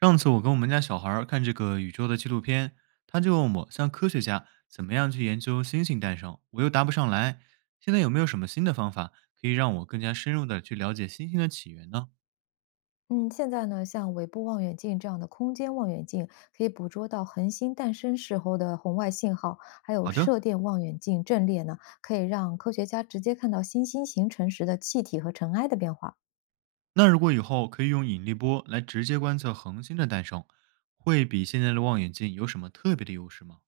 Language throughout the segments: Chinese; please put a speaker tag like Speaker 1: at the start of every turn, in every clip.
Speaker 1: 上次我跟我们家小孩儿看这个宇宙的纪录片，他就问我，像科学家怎么样去研究星星诞生，我又答不上来。现在有没有什么新的方法可以让我更加深入的去了解星星的起源呢？
Speaker 2: 嗯，现在呢，像尾部望远镜这样的空间望远镜，可以捕捉到恒星诞生时候的红外信号，还有
Speaker 1: 好的，
Speaker 2: 射电望远镜阵列呢，可以让科学家直接看到新星形成时的气体和尘埃的变化。
Speaker 1: 那如果以后可以用引力波来直接观测恒星的诞生，会比现在的望远镜有什么特别的优势吗？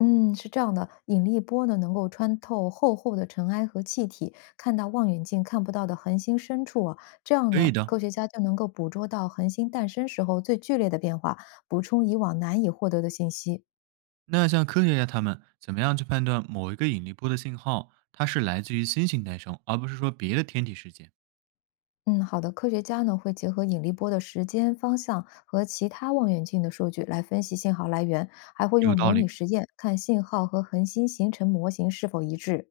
Speaker 2: 嗯，是这样的，引力波呢能够穿透厚厚的尘埃和气体，看到望远镜看不到的恒星深处啊。这样
Speaker 1: 可
Speaker 2: 呢，
Speaker 1: 以的。
Speaker 2: 科学家就能够捕捉到恒星诞生时候最剧烈的变化，补充以往难以获得的信息。
Speaker 1: 那像科学家他们怎么样去判断某一个引力波的信号，它是来自于星星诞生，而不是说别的天体事件？
Speaker 2: 嗯，好的。科学家呢会结合引力波的时间、方向和其他望远镜的数据来分析信号来源，还会
Speaker 1: 有
Speaker 2: 用
Speaker 1: 道
Speaker 2: 模拟
Speaker 1: 理。
Speaker 2: 实验看信号和恒星形成模型是否一致。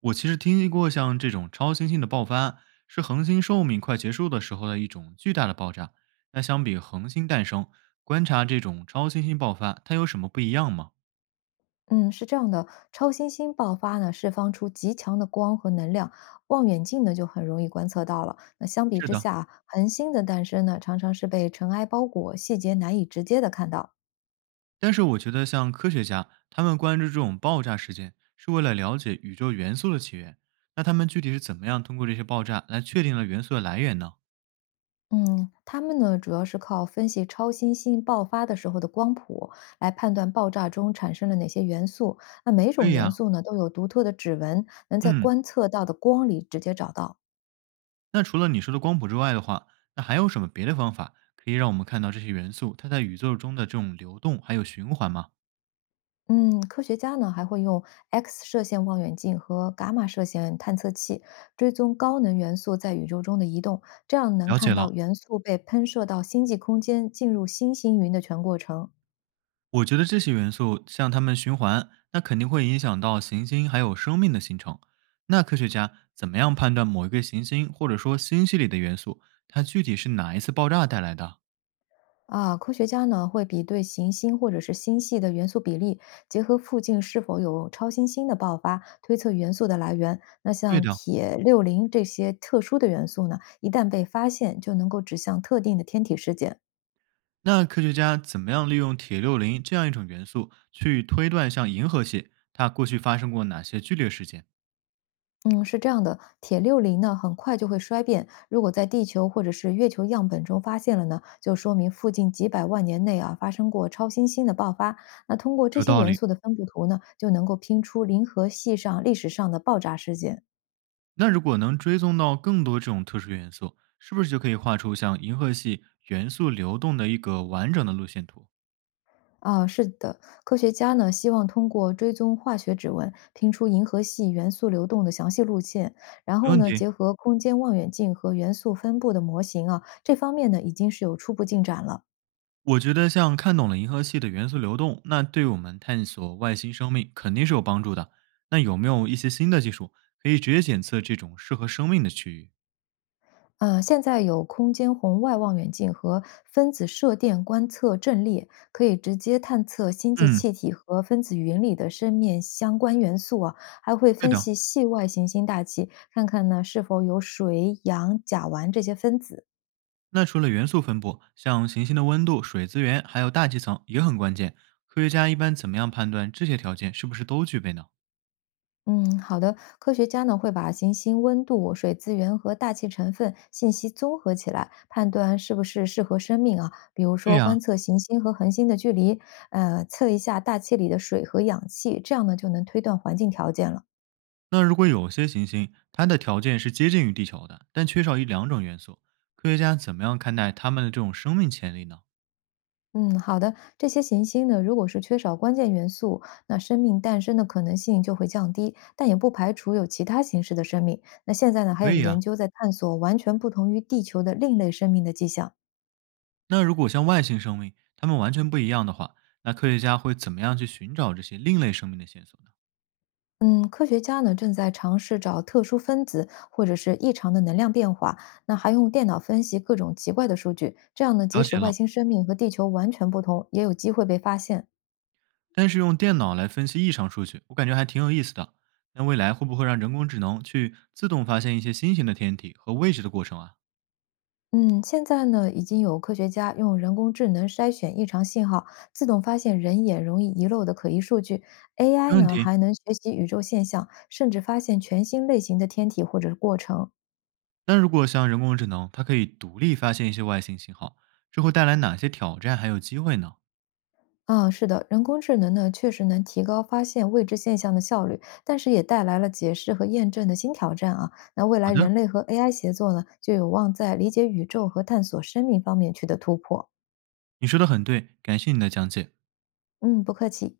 Speaker 1: 我其实听说过像这种超新星的爆发，是恒星寿命快结束的时候的一种巨大的爆炸。那相比恒星诞生，观察这种超新星爆发，它有什么不一样吗？
Speaker 2: 嗯，是这样的，超新星爆发呢释放出极强的光和能量，望远镜呢就很容易观测到了。那相比
Speaker 1: 是
Speaker 2: 之
Speaker 1: 的，
Speaker 2: 下，恒星的诞生呢常常是被尘埃包裹，细节难以直接的看到。
Speaker 1: 但是我觉得像科学家，他们关注这种爆炸事件，是为了了解宇宙元素的起源。那他们具体是怎么样通过这些爆炸来确定了元素的来源呢？
Speaker 2: 嗯，他们呢主要是靠分析超新星爆发的时候的光谱来判断爆炸中产生了哪些元素。那每种
Speaker 1: 对
Speaker 2: 元
Speaker 1: 呀，
Speaker 2: 素呢都有独特的指纹，能在
Speaker 1: 嗯，
Speaker 2: 观测到的光里直接找到。
Speaker 1: 那除了你说的光谱之外的话，那还有什么别的方法可以让我们看到这些元素它在宇宙中的这种流动还有循环吗？
Speaker 2: 嗯，科学家呢还会用 X 射线望远镜和伽马射线探测器追踪高能元素在宇宙中的移动，这样能
Speaker 1: 了解
Speaker 2: 看到
Speaker 1: 了，
Speaker 2: 元素被喷射到星际空间进入星星云的全过程。
Speaker 1: 我觉得这些元素像它们循环，那肯定会影响到行星还有生命的形成。那科学家怎么样判断某一个行星或者说星系里的元素，它具体是哪一次爆炸带来的？
Speaker 2: 啊，科学家呢会比对行星或者是星系的元素比例，结合附近是否有超新星的爆发，推测元素的来源。那
Speaker 1: 对
Speaker 2: 像
Speaker 1: 的，
Speaker 2: 铁六零这些特殊的元素呢，一旦被发现，就能够指向特定的天体事件。
Speaker 1: 那科学家怎么样利用铁-60这样一种元素去推断像银河系它过去发生过哪些剧烈事件？
Speaker 2: 嗯，是这样的，铁六零呢很快就会衰变，如果在地球或者是月球样本中发现了呢，就说明附近几百万年内啊发生过超新星的爆发。那通过这
Speaker 1: 有
Speaker 2: 些
Speaker 1: 道
Speaker 2: 元
Speaker 1: 理。
Speaker 2: 素的分布图呢，就能够拼出银河系上历史上的爆炸事件。
Speaker 1: 那如果能追踪到更多这种特殊元素，是不是就可以画出像银河系元素流动的一个完整的路线图？
Speaker 2: 啊，是的，科学家呢希望通过追踪化学指纹，拼出银河系元素流动的详细路线，然
Speaker 1: 没
Speaker 2: 后
Speaker 1: 问
Speaker 2: 呢，
Speaker 1: 题。
Speaker 2: 结合空间望远镜和元素分布的模型啊，这方面呢已经是有初步进展了。
Speaker 1: 我觉得像看懂了银河系的元素流动，那对我们探索外星生命肯定是有帮助的。那有没有一些新的技术可以直接检测这种适合生命的区域？
Speaker 2: 现在有空间红外望远镜和分子射电观测阵列，可以直接探测星际气
Speaker 1: 嗯，
Speaker 2: 体和分子云里的生面相关元素啊，还会
Speaker 1: 对
Speaker 2: 分
Speaker 1: 的。
Speaker 2: 析系外行星大气，看看呢是否有水、氧、甲烷这些分子。
Speaker 1: 那除了元素分布，像行星的温度、水资源还有大气层也很关键。科学家一般怎么样判断这些条件是不是都具备呢？
Speaker 2: 嗯，好的。科学家呢会把行星温度、水资源和大气成分信息综合起来，判断是不是适合生命啊。比如
Speaker 1: 对
Speaker 2: 说
Speaker 1: 呀、
Speaker 2: 观测行星和恒星的距离，测一下大气里的水和氧气，这样呢就能推断环境条件了。
Speaker 1: 那如果有些行星它的条件是接近于地球的，但缺少一两种元素，科学家怎么样看待它们的这种生命潜力呢？
Speaker 2: 嗯，好的。这些行星呢，如果是缺少关键元素，那生命诞生的可能性就会降低，但也不排除有其他形式的生命。那现在呢，还
Speaker 1: 可
Speaker 2: 有
Speaker 1: 以
Speaker 2: 研
Speaker 1: 啊，
Speaker 2: 究在探索完全不同于地球的另类生命的迹象。
Speaker 1: 那如果像外星生命，它们完全不一样的话，那科学家会怎么样去寻找这些另类生命的线索呢？
Speaker 2: 嗯，科学家呢正在尝试找特殊分子或者是异常的能量变化，那还用电脑分析各种奇怪的数据，这样呢，即
Speaker 1: 了
Speaker 2: 使
Speaker 1: 解
Speaker 2: 外
Speaker 1: 了，
Speaker 2: 星生命和地球完全不同，也有机会被发现。
Speaker 1: 但是用电脑来分析异常数据，我感觉还挺有意思的。那未来会不会让人工智能去自动发现一些新型的天体和位置的过程啊？
Speaker 2: 嗯，现在呢，已经有科学家用人工智能筛选异常信号，自动发现人眼容易遗漏的可疑数据。AI
Speaker 1: 没问
Speaker 2: 呢，
Speaker 1: 题。
Speaker 2: 还能学习宇宙现象，甚至发现全新类型的天体或者是过程。
Speaker 1: 那如果像人工智能，它可以独立发现一些外星信号，这会带来哪些挑战还有机会呢？
Speaker 2: 啊，是的，人工智能呢，确实能提高发现未知现象的效率，但是也带来了解释和验证的新挑战啊。那未
Speaker 1: 好
Speaker 2: 来
Speaker 1: 的，
Speaker 2: 人类和 AI 协作呢，就有望在理解宇宙和探索生命方面取得突破。
Speaker 1: 你说的很对，感谢你的讲解。
Speaker 2: 嗯，不客气。